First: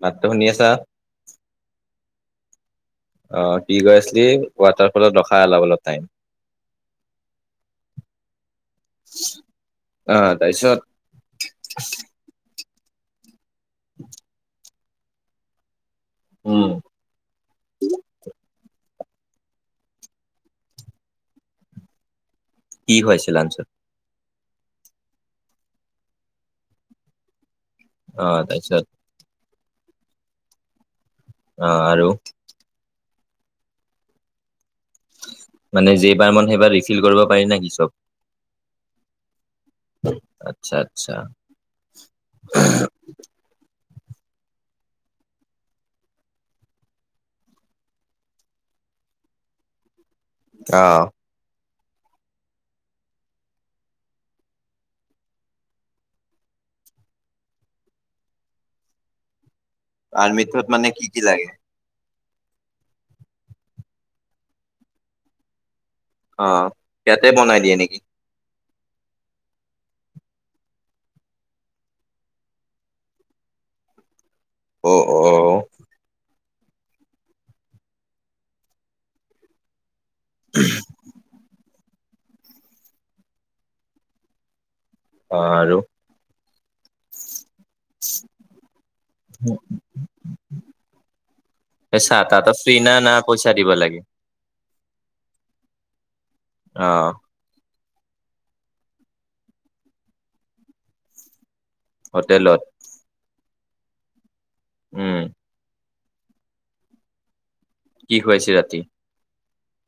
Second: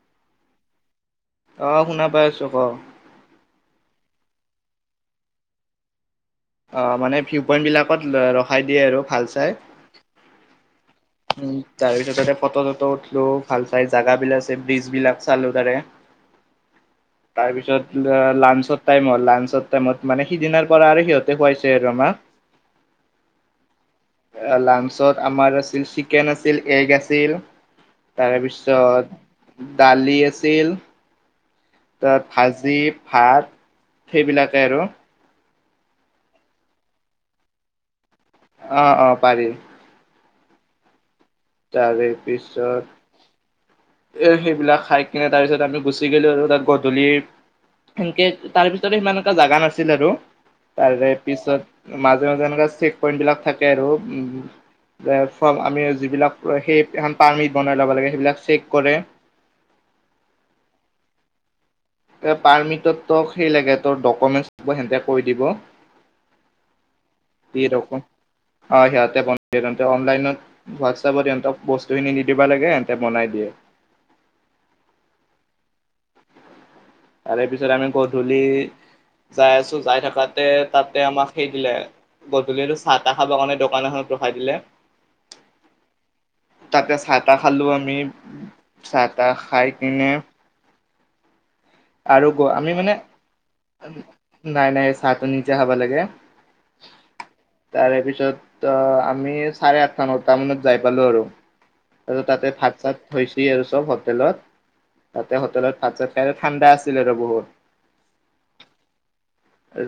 মাতটো শুনি আছা? অহ শুনা পাই আছো ক। যে ৱাটাৰফলত ৰখা অলপ অলপ টাইম। অ মানে ভিউ পইন্ট বিলাকত ৰখাই দিয়ে আৰু ভাল চাই। অ তাৰপিছত উম তাৰ পিছত ততে ফটো চটো উঠিলো, ভাল চাই জাগা বিলাক আছে, ব্ৰিজ বিলাক চালো তাৰে। উম তাৰপিছত লাঞ্চত, টাইম লাঞ্চৰ টাইমত মানে সিদিনাৰ পৰা আৰু সিহঁতে খুৱাইছে আৰু ৰ আমাক। কি হৈছিল লাঞ্চত। লাঞ্চত আমাৰ আছিল চিকেন আছিল, এগ আছিল অ তাৰ তাৰপিছত পিছত দালি আছিল, অ আৰু তাত ভাজি ভাত সেইবিলাকে আৰু। মানে যিবাৰ মানে সেইবাৰ ৰিফিল কৰিব পাৰি নেকি চব? অ অ পাৰি। আচ্ছা আচ্ছা। তাৰে পিছত এ সেইবিলাক, খাই কিনে তাৰ পিছত আমি গুচি গলো আৰু। তাত গধূলি সেনকে তাৰ পিছতে সিমান এটা জাগা নাছিল আৰু অ তাৰে পিছত, মাজে মাজে এনেকা চেক পইন্ট বিলাক থাকে আৰু, উম যে ফম আমি যিবিলাক, সেই এখন পাৰ্মিট বনাই ল'ব লাগে, সেইবিলাক চেক কৰে। পাৰ্মিতটোত মানে কি কি লাগে? পাৰ্মিটত সেই লাগে ডকমেণ্টছৰ হেতে কৈ দিব। অ সিহঁতে বনাই দি দিয়ে নেকি? ডকুমেন্ট অ সিহঁতে বনাই দিয়ে, সিহঁতে অনলাইনত হোৱাটছএপত সিহতক বস্তুখিনি নিদিবা লাগে সিহঁতে বনাই দিয়ে। [inaudible] অ অ। তাৰে পিছত আমি গধূলি যাই আছো যাই থাকো তাতে তাতে আমাক সেই দিলে গধূলিৰ চাহ তাহ খাবৰ কাৰণে দোকান এখনত ৰখাই দিলে। অ আৰু? তাতে চাহ তাহ খালোঁ আমি, চাহ তাহ খাই কিনে চাহ আৰু গ তাত আমি ফ্ৰী মানে না না পইচা দিব লাগে? নাই নাই চাহটো নিজে খাব লাগে। অহ। তাৰে পিছত আমি চাৰে আঠটা নটা মানত যাই পালোঁ আৰু। আৰু তাতে হোটেলত ভাত চাত থৈছে আৰু চব হোটেলত উম তাতে হোটেলত ভাত চাত। খাই ঠাণ্ডা আছিলে ৰহ বহুত। কি খুৱাইছে ৰাতি?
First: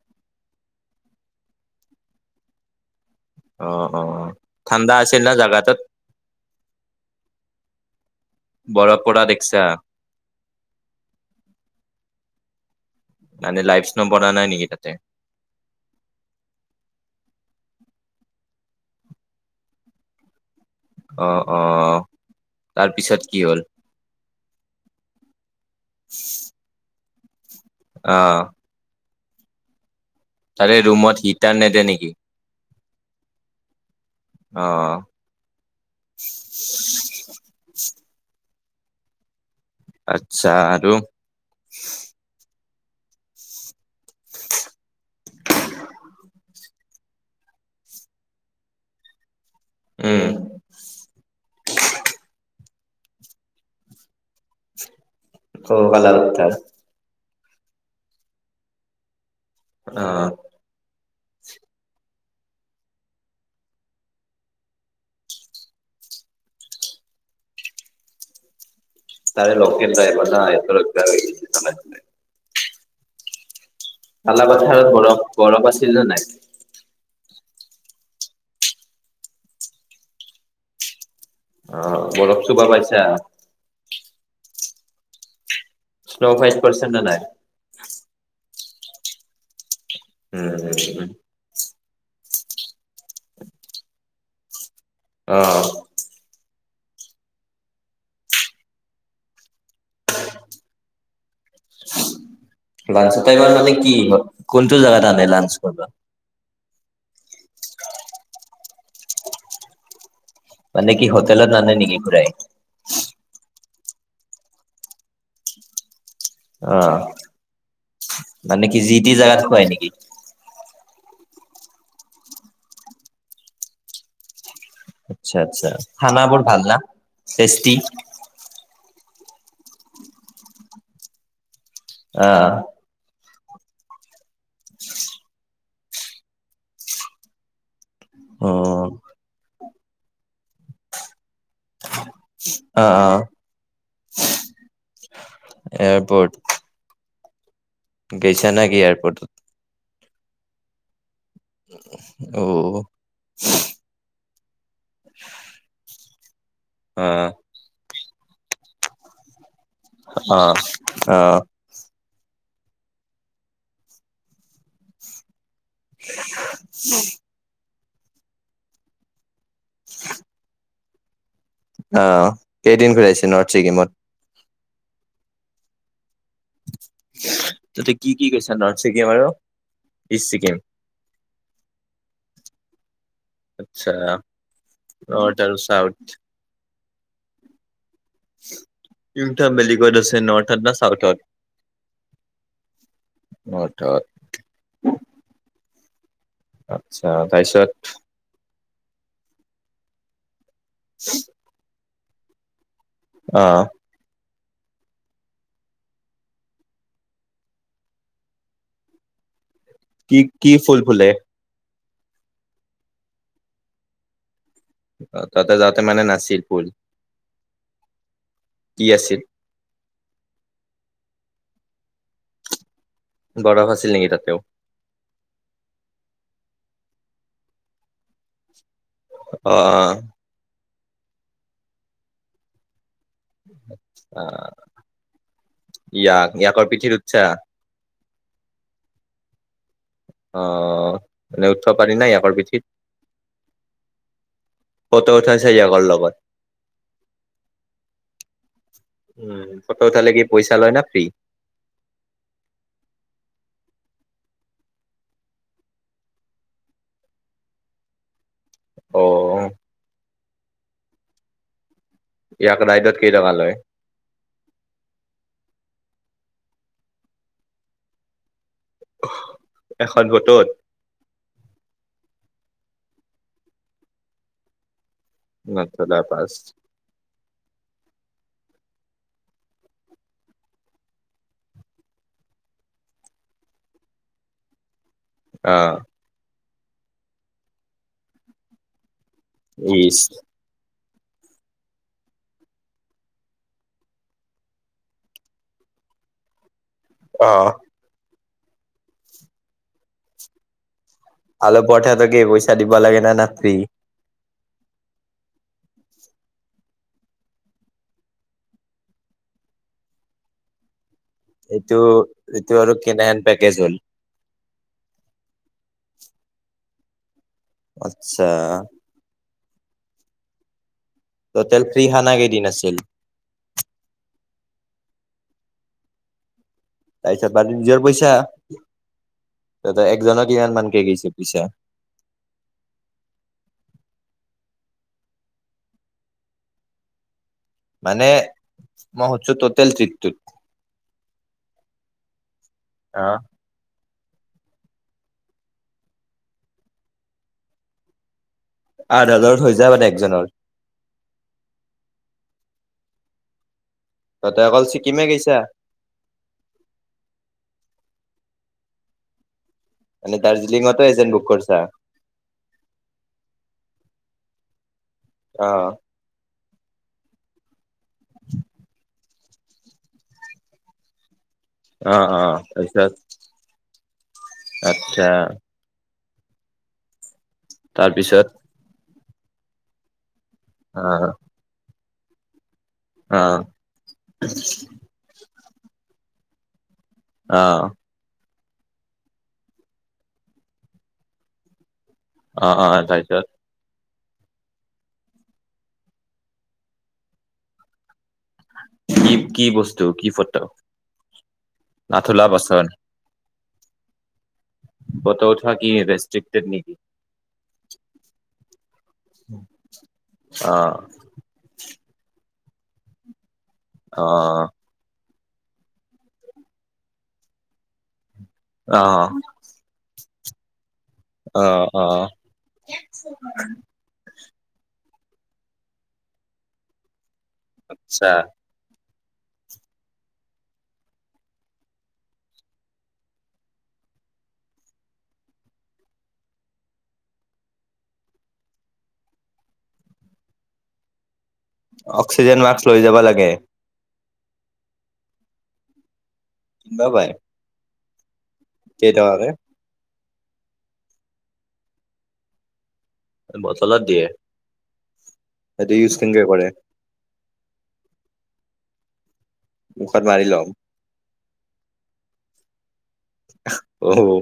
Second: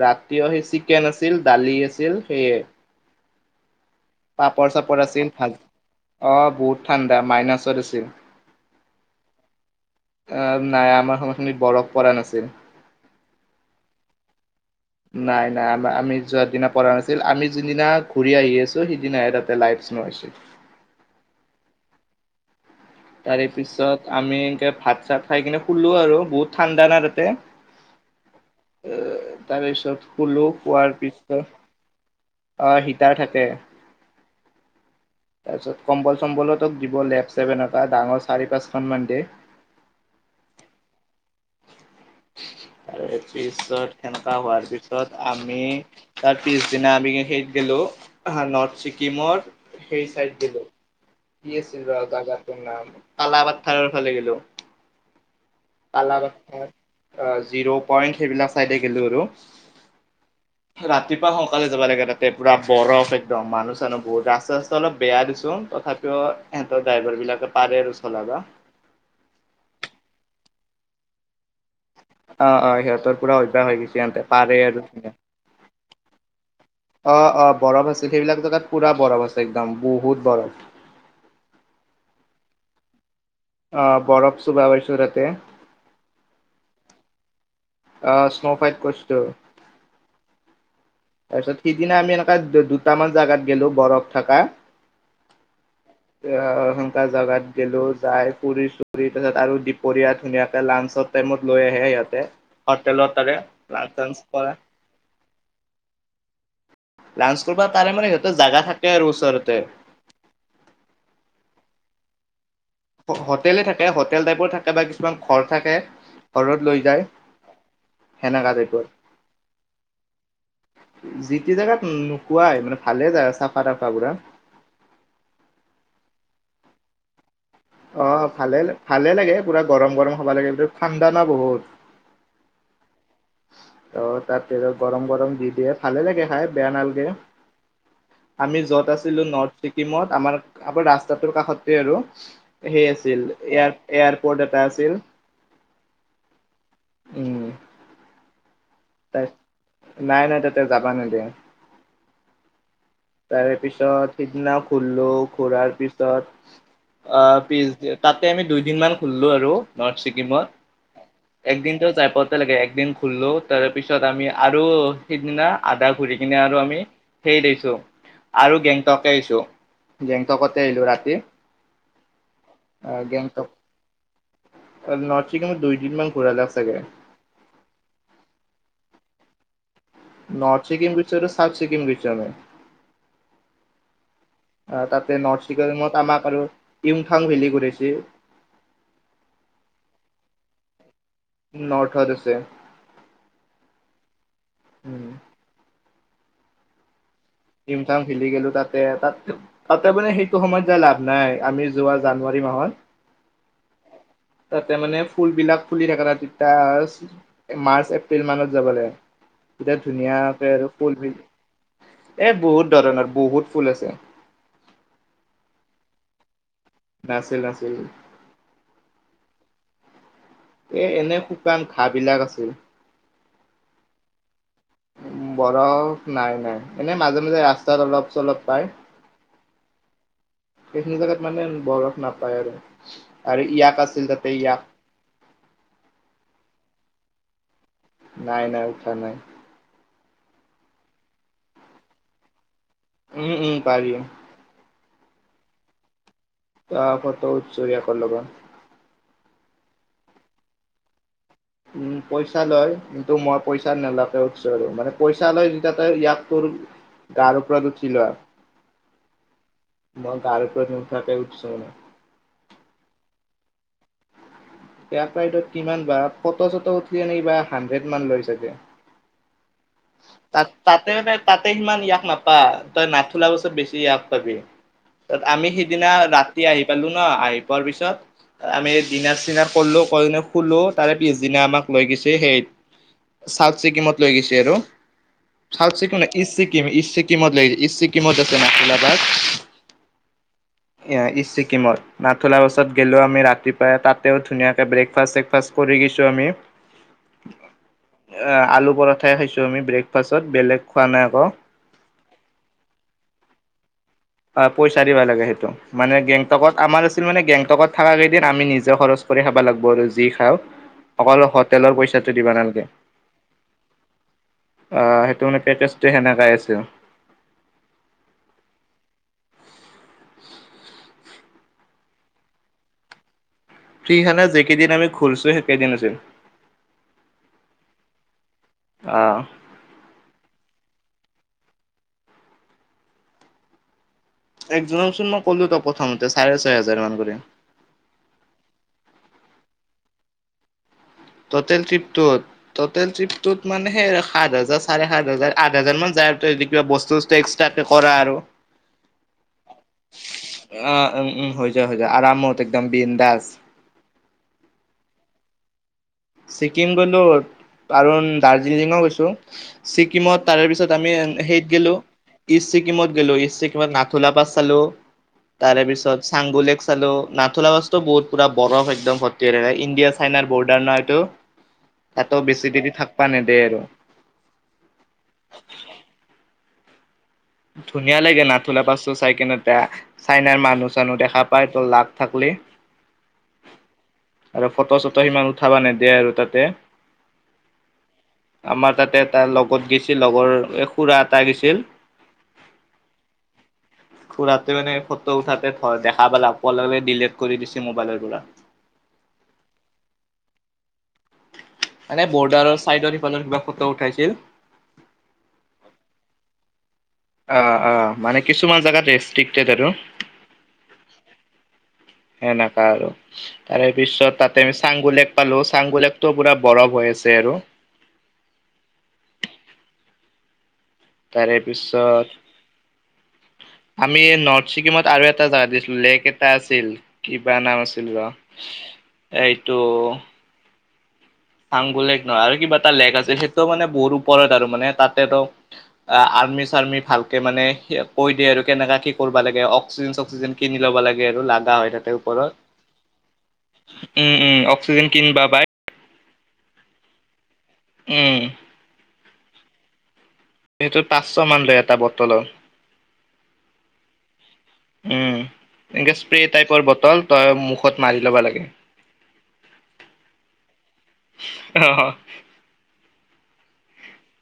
ৰাতিও সেই চিকেন আছিল, দালি আছিল সেয়ে। অ অ পাপৰ ঠাণ্ডা চাপৰ না আছিল ভাজ জাগাটোত অ। বহুত ঠাণ্ডা মাইনাছত আছিল। বৰফ পৰা দেখছা আহ নাই আমাৰ সময়খিনিত বৰফ পৰা নাছিল। মানে লাইফ্ বনোৱা নাই নেকি তাত। নাই নাই আমাৰ আমি যোৱাৰ দিনা পৰা নাছিল। আমি- যোনদিনা ঘূৰি আহি আছোঁ সেইদিনা [unintelligible] অ অ। তাৰপিছত কি তাৰে হ'ল? পিছত আমি এনকে ভাত চাত খাই কিনে হুলোঁ আৰু বহুত ঠাণ্ডা না তাতে। অ। তাৰে চব হোলো তাৰে হোৱাৰ ৰুমত পিছত হিটাৰ নেদে নেকি? আ- সিতাৰ থাকে। অ। তাৰপিছত কম্বল চম্বলতক দিব লেফ্ট ছেভেন এটা ডাঙৰ চাৰি পাঁচখনমান দে। আচ্ছা আৰু। আৰু পিছত সেনেকা হোৱাৰ পিছত আমি তাৰ পিছদিনা আমি সেই- গেলো নৰ্থ ছিকিমৰ- সেই উম। চাইদ গেলো। কি আছিল বা জাগাটোৰ নাম তালাপাথাৰ ফালে গেলোঁ। [unintelligible] জিৰ' পইণ্ট সেইবিলাক চাইডে গেলো আৰু। অ। ৰাতিপুৱা সোনকালে যাব লাগে তাতে পুৰা বৰফ একদম মানুহ চানুহ বহুত। ৰাস্তা চাস্তা অলপ বেয়া দেচোন তথাপি- সিহঁতৰ ড্ৰাইভাৰ বিলাকে পাৰে আৰু চলাব। তাৰে লোকেল টাইপৰ ন বা [unintelligible] অ অ সিহঁতৰ পুৰা অভ্যাস হৈ গৈছে। তেন্তে পাৰে আৰু পাথাৰত বৰফ বৰফ আছিল নে নাই? অ অ। বৰফ আছিল সেইবিলাক জেগাত পুৰা বৰফ আছে একদম বহুত বৰফ। অ বৰফ চুব পাইছা। অ বৰফ চুব পাইছোঁ তাতে। চল'হৈ পাৰ্চেণ্ নে নাই। আহ স্ন' ফাইট কষ্টটো। উম। তাৰপিছত সিদিনা আমি এনেকুৱা দুটামান জাগাত গেলো বৰফ থাকা। অ। এ সেনকা জেগাত গেলো যায় ফুৰি চুৰি তাৰ পাছত আৰু দুপৰীয়া ধুনীয়াকে লাঞ্চত ৰুমত লৈ আহে ইহঁতে। লাঞ্চত এবাৰ মানে কি কোনোটো জেগাত আনে লাঞ্চ কৰিব। লাঞ্চ কৰিব তাৰে মানে সিহঁতৰ জাগা থাকে আৰু ওচৰতে। মানে কি হোটেলত নানে নেকি ঘুৰাই? হোটেলে থাকে হোটেল টাইপৰ থাকে বা কিছুমান ঘৰ থাকে। ঘৰত লৈ অ', যায় সেনেকা মানে কি টাইপৰ। যি টি জাগাত খুৱাই নেকি? যিটি জেগাত নোখোৱায় মানে ভালে জাগা চাফা তাফা পুৰা। আচ্ছা আচ্ছা খানা বোৰ ভাল না? টেষ্টি? অঁ ভালে ভালে লাগে পুৰা গৰম গৰম খাবা লাগে এইটোত ঠাণ্ডা ন বহুত। আহঁ। ত তাৰপিছত গৰম গৰম দি দিয়ে ভালে লাগে খাই বেয়া নালাগে। অ আমি যত আছিলো নৰ্থ ছিকিমত আমাৰ আমাৰ ৰাস্তাটোৰ কাষতে আৰু। অ সেই অ আছিল এ এয়াৰপৰ্ট এটা আছিল এয়াৰপৰ্ট উম। গৈছা নেকি তাত এয়াৰপৰ্টত? নাই নাই তাতে যাবা নেদিয়ে। অঁ তাৰে পিছত সিদিনা ঘুৰিলোঁ ঘূৰাৰ পিছত- অ আ পিছ তাতে আমি দুইদিন মান ঘূৰিলোঁ আৰু। নৰ্থ ছিক্কিমত অ একদিনটো চাইপ একালকে একদিন খুললোঁ তাৰপিছত আমি আৰু সিদিনা। আদা ঘূৰি কিনে আৰু আমি সেই দিছো আৰু গেংটকে আহছো। গেংটকতে আহিলো ৰাতি। আহ কেইদিন ঘুৰাইছে গেংটক নৰ্থ ছিকিমত। নৰ্থ ছিকিমত দুই দিনমান ঘূৰাই লাগেছাগে। তাতেই কি কি গিইছা নৰ্থ ছিকিম আৰু নৰ্থ ছিকিম গইছো আৰু চাওৰ ছিকিম গইছো আচ্ছা। তাতে নৰ্থ আৰু চাউথ চিকঙত আমাক আৰু ইউং থাং ভেলী ঘূৰাইছে কোনটা ভিলিখত আছে নৰ্থত ন চউথৰ্থ। নৰ্থত আছে নৰ্থত উম। আচ্ছা তাৰপিছত ইউমথাং ভেলি গ'লো তাত তাতে তাতে মানে সেইটো সময়ত য লাভ নাই আমি যোৱা জানুৱাৰী মাহত। আহ্ তাতে মানে ফুল বিলাক ফুলি থাকে ন তেতিয়া মাৰ্চ এপ্ৰিল মানত যাব লাগে। তেতিয়া কি কি ধুনীয়াকে আৰু ফুল ফুলে বিল। এ বহুত ধৰণৰ বহুত ফুল আছে। তাতে যাওঁতে মানে নাছিল ফুল নছিল আছিল কি আছিল এ এনে শুকান ঘাঁহ বিলাক আছিল বৰফ আছিল নেকি তাতেও। উ বৰফ নাই নাই এনে মাজে মাজে ৰাস্তাত অলপ চলপ পায়। আহ্ সেইখিনি জাগাত মানে বৰফ নাপায় আৰু আৰু ইয়াক আছিল তাতে ইয়াক ইয়াক ইয়াকৰ পিঠিৰ উঠিছা। নাই নাই উঠাৰ নাই। আহ এনে উঠিব পাৰি নাই ইয়াকৰ পিঠিত। উম উম পাৰিও ফটৌ উঠাছা ইয়াকৰ লগত ত ফটো উঠাছো ইয়াকৰ লগত। উম ফতো উঠালে কি পইচা লয় ন ফ্ৰ্ৰী। উম পইচা লয় কিন্তু মই পইচা নালাকে উঠিছো আৰু মানে পইচা লৈ যেতিয়া তই ইয়াক তোৰ। তাৰ ওপৰত উঠি লোৱা। আহ মই গাৰওপৰত নোটা কে উঠিছো মানে। ইয়াক ৰা ত কিমান বা ফ চটো উঠি ন কিবা হাড্ৰেড মান লৈ চাগে। এখন ফটোত তাত তাতে তাতে সিমান ইয়াস নাপায়। নাপা তই নাথলা অছত বেছি ইয়গ পাবি। আমি সিদিনা নথলা পাঁচ ৰাতি আহি পালো ন আহি পোৱাৰ পিছত আমি। দিনা চিনা কৰলোঁ কৰি খোলো তাৰে পিছদিনা আমাক লৈ গৈছে হেইৰিত। চাউথ ছিকিমত লৈ গৈছে আৰু। অ সাথ ছিকিম ন ইষ্ট ছিকিম ইষ্ট সিকিমত লিছে ইষ্ট ছিকিমত আছেশদাবাদ। ইছ। ইষ্ট ছিকিমত নাথলা পাছত গ'লেও আমি ৰাতিপুৱাই তাতে ধুনীয়াকে ব্ৰেকফাষ্ট চকফাষ্ট কৰি। কৰি গৈছোঁ আমি। অ। আলু পৰঠাই খাইছো আমি ব্ৰেকফাষ্টত বেলেগ। খোৱা নাই আকৌ ভল পঠটো কি পইচা দিবা লাগে না ফিৰি। অ পইচা দিবা লাগে সেইটো মানে গেংটকত আমাৰ আছিল মানে গেংটকত থকা কেইদিন আমি নিজে খৰচ- কৰি খাব লাগিব আৰু যি খাওঁ। অকল হোটেলৰ এইটো পইচাটো দিবা এইটো নালাগে। আৰু কেনেহেন পেকেজ হ'ল সেইটো মানে পেকেজ- সেনে কাই আছে আচ্ছা। হোটেল ফ্ৰী খানা কেইদিন আছিল? ফ্ৰী খানা যি কেইদিন আমি ঘূৰিছো সেইে কেইদিন আছিল। এতিয়া নিজৰ পইচা আহ ত' একজনক ইমান মান- গৈছে পইচা। এজনক চোন মই ক'লো ত' প্ৰথমতে চাৰে ছয় হাজাৰ মান কৰি। মানে মই সোধিছো টোটেল কিমান বুলি? টোটেল ত্ৰিপ তোত টোতেল অ ট্ৰিপ মানে সেই ৰাখ- সাত হাজাৰ চাৰে সাত হাজাৰ, আঠ হাজাৰ মান যায় আৰু ত' যদি কিবা বস্তু চস্তু একস্ট্ৰা কে কৰা আৰু। আঠ হাজাৰত হৈ যায় মানে একজনৰ অ উম' উম' হৈ যায়, হৈ যায় আৰামত একদম বিন্দাচ। [unintelligible] তহতে অকল ছিকিমে গৈছা। ছিক্কিম গলোঁ আৰু দাৰ্জিলিঙও গৈছোঁ। মানে ছিকিমত তাৰে পিছত দাৰ্জিলিঙতো আমি এজেণ্ট বুক সেইত কৰিছা গ'লো ইষ্ট ছিকিমত গলো ইষ্ট ছিকিমত নাথুলা বাছ- পালো তাৰে অ পিছত চাংবোলেছ- চালো। নাথুলা বছতো বহুত পুৰা বৰফ একদম ভৰ্তি হৈ থাকে। ইণ্ডিয়া, চাইনাৰ, বৰ্ডাৰ এইটো। অ', তা'তো অ', বেছি দেৰি তাৰপিছত থাকিব নিদিয়ে আৰু। আচ্ছা ধুনীয়া লাগে তাৰপিছত নাথুলা পাছো চাইকিনে চাইনাৰ মানুহ চানুহ অ', দেখা পায় তা'ত। থাকলে অ', আৰু ফটো চটো সিমান- কথাব নিদিয়ে আৰু তা'তে। অঁহ আমাৰ তা'তে এটা লগত গৈছিল লগৰ খুঢ়া এটা গৈছিল। অ অ তাৰপিছত। খুঢ়াকে মানে ফটো উঠাতে দেখা পালে লগে লগে ডিলিট কৰি দিছে মোবাইলৰ পৰা। কি কি বস্তু কি ফটো? মানে নাথুলা বৰ্ডাৰৰ বাচন চাইডৰ সিফালে কিবা ফটো উঠাইছিল। ফটো উঠা কি ৰেষ্ট্ৰিক্টেড নে কি? অ অ মানে কিছুমান জেগাত ৰেষ্ট্ৰিক্টেড আৰু। অ', সেনেকুৱা আৰু তাৰে পিছত তা'তে অ', আমি চাংগোলেপ- পালো চাংগোলেপতো পুৰা বৰফ হৈ আছে আৰু। অঁহ তাৰে অ অ পিছত আমি নৰ্থ ছিকিমত আৰু এটা জেগাত গৈছিলো লেক এটা আছিল। কিবা নাম আছিল আচ্ছা ৰ' এইটো চাংগুলেক নহয় আৰু কিবা এটা লেক আছে সেইটো মানে বহুত ওপৰত আৰু মানে তাতে টো আৰ্মি চাৰ্মি ভালকে মানে কৈ দিয়ে আৰু কেনেকুৱা কি কৰিব লাগে অক্সিজেন চক্সিজেন কিনি লব লাগে আৰু লা অক্সিজেন মাস্ক লৈ যাব লাগে। উম' উম' অক্সিজেন কিনিব পাই। বা বাই। উম'। টকাকে? সেইটো পাঁচশ মান লয় এটা বটলৰ। বটলত দিয়ে। উম' সেইটো এনেকে ইউজ স্প্ৰে কেনেকে কৰে টাইপৰ বটল তই মুখত মাৰি ল'ব লাগে। মুখত মাৰি লম। হা হা। অঁ।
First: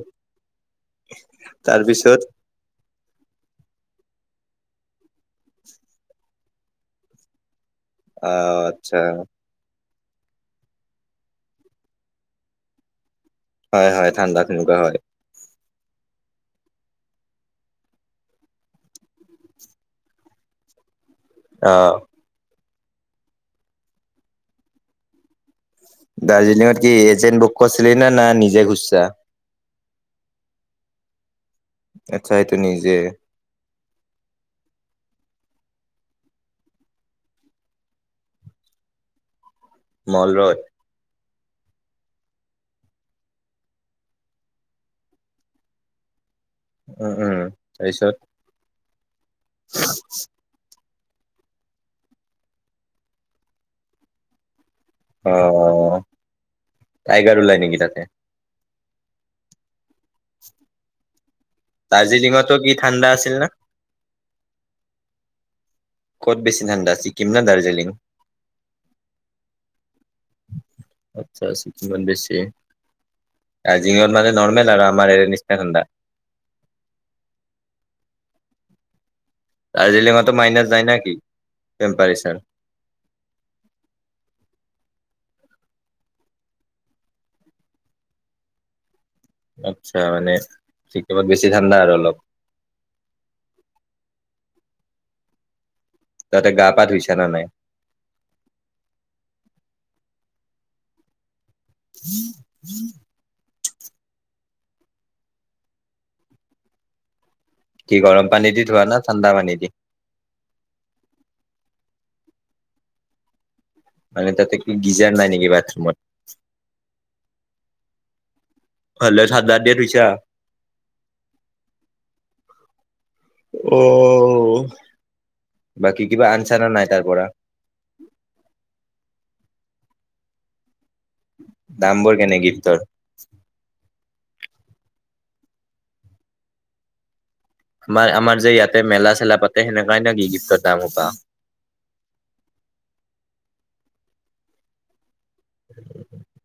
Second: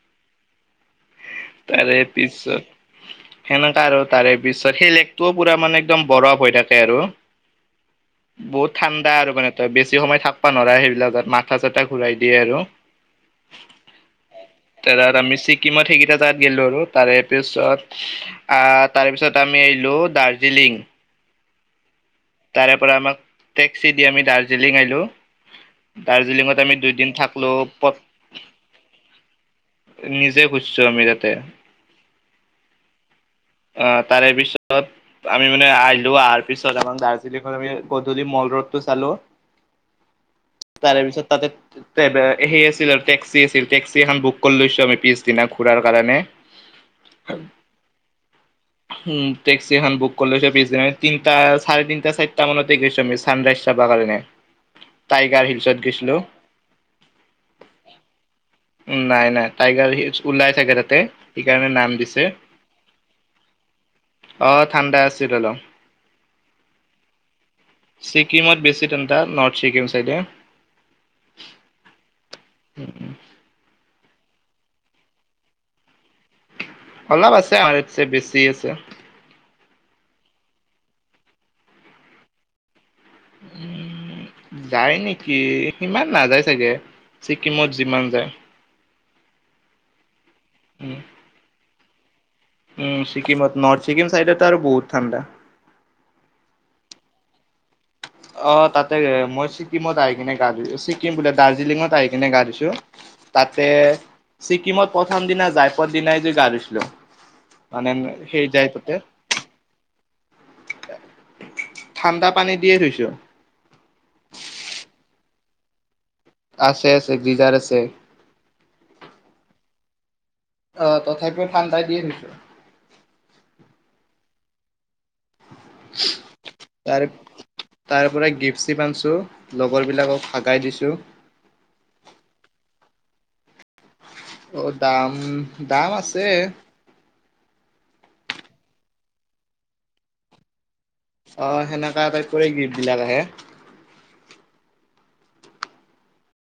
তাৰে পিছত সেনেকা আৰু তাৰে পিছত সেই লেগটোও পুৰা মানে একদম বৰফ হৈ থাকে আৰু। অ', বহুত আচ্ছা ঠাণ্ডা আৰু মানে তই বে ছি সময় থাকবা নোৱাৰা সেইবিলাকত মাথা চাথা ঘূৰাই দিয়ে আৰু। হয় হয় ঠাণ্ডাত তেনেকুৱা হয়। তাত আমি ছিকিমত সেইকেইটা তাত গলো আৰু তাৰে পিছত, আহ তাৰ পিছত আমি আহিলো দাৰ্জিলিং। আহ। তাৰে পৰা আমাক টেক্সি দি আমি দাৰ্জিলিং আহিলোঁ। দাৰ্জিলিঙত আমি কি দুইদিন এজেণ্ট বুক থাকলো কৰিছিলি প নে না নিজে ঘুৰছা? নিজে খুজছো আমি তাতে। আচ্ছা এইটো নিজে? অ তাৰে পিছত আমি মানে আহিলো অহাৰ পিছত আমাৰ দাৰ্জিলিং আমি গধূলি ম ৰ'দ টো চালোঁ। Mall road. তাতে সেই আছিল আৰু টেক্সি আছিল, টেক্সি এখন বুক কৰি লৈছো আমি পিছদিনা ঘূৰাৰ কাৰণে। উম উম। তাৰপিছত? উম টেক্সি এখন বুক কৰি লৈছে পিছদিনা তিনটা চাৰে তিনটা, চাৰিটা মানতে গৈছো আমি চানৰাইজ চাব কাৰণে। অ টাইগাৰ হিলছত গৈছিলো টাইগাৰ ওলাই নেকি তাতে? নাই নাই টাইগাৰ হিলছ ওলাই চাগে তাতে, সেইকাৰণে নাম দিছে। দাৰ্জিলিঙতো কি ঠাণ্ডা আছিল না অ ঠাণ্ডা আছিল অলপ। ক'ত বেছি ঠাণ্ডা ছিকিম নে দাৰ্জিলিং? ছিক্কিম বেচি ঠাণ্ডা, নৰ্থ ছিকিম চাইডে। আচ্ছা ছিকিমত বেছি। আ দিনত মানে নৰ্মেল আৰু আমাৰ ইয়াৰ নিচিনা ঠাণ্ডা? অলপ আছে, আমাৰ ইয়াতকে বেছি আছে। দাৰ্জিলিঙতো মাইনাছ যায় না কি টেম্পাৰেচাৰ? উম। যায় নেকি, সিমান নাযায় চাগে ছিকিমত যিমান যায়। আচ্ছা মানে উম ছিকিমত বেছি ঠাণ্ডা আৰু অলপ? উম ছিকিমত, নৰ্থ ছিকিম চাইডতটো আৰু বহুত ঠাণ্ডা। তাতে গা পা ধুইছা নে নাই? অ তাতে মই ছিকিমত আহি কিনে গা ধুইছো। ছিকিম বোলে দাৰ্জিলিঙত আহি কিনে গা ধুইছোঁ তাত তে ছিক্কিমত প্ৰথম দিনা যায় পুৱাৰ দিনাই যি গা ধুইছিলোঁ। কি মানে গৰম সেই পানী দি যাই ধোৱা না তাতে ঠাণ্ডা পানী দি ঠাণ্ডা পানী দিয়ে ধুইছোঁ। মানে তাতে কি গিজাৰ নাই নেকি বাথৰুমত? আছে -আছে গিজাৰ আছে। ভালে ঠাণ্ডা দিয়ে ধুইছা? অহ, তথাপিও ঠাণ্ডা দিয়ে ধুইছোঁ। ঔহ' [inaudible] তাৰ পৰা -তাৰ পৰা গিফ্ট -শ্বিফ্ট আনছো লগৰবিলাকক ভাগাই দিছোঁ। দামবোৰ কেনে গিফ্টৰ? অহ, দাম-দাম আছে। আমাৰ- আমাৰ যে ইয়াতে মেলা -চেলা পাতে সেনেকাই নেকি গিফ্টৰ দাম সোপা? অহ, সেনেকা টাইপৰে গিফ্ট বিলাক আহে। [inaudible]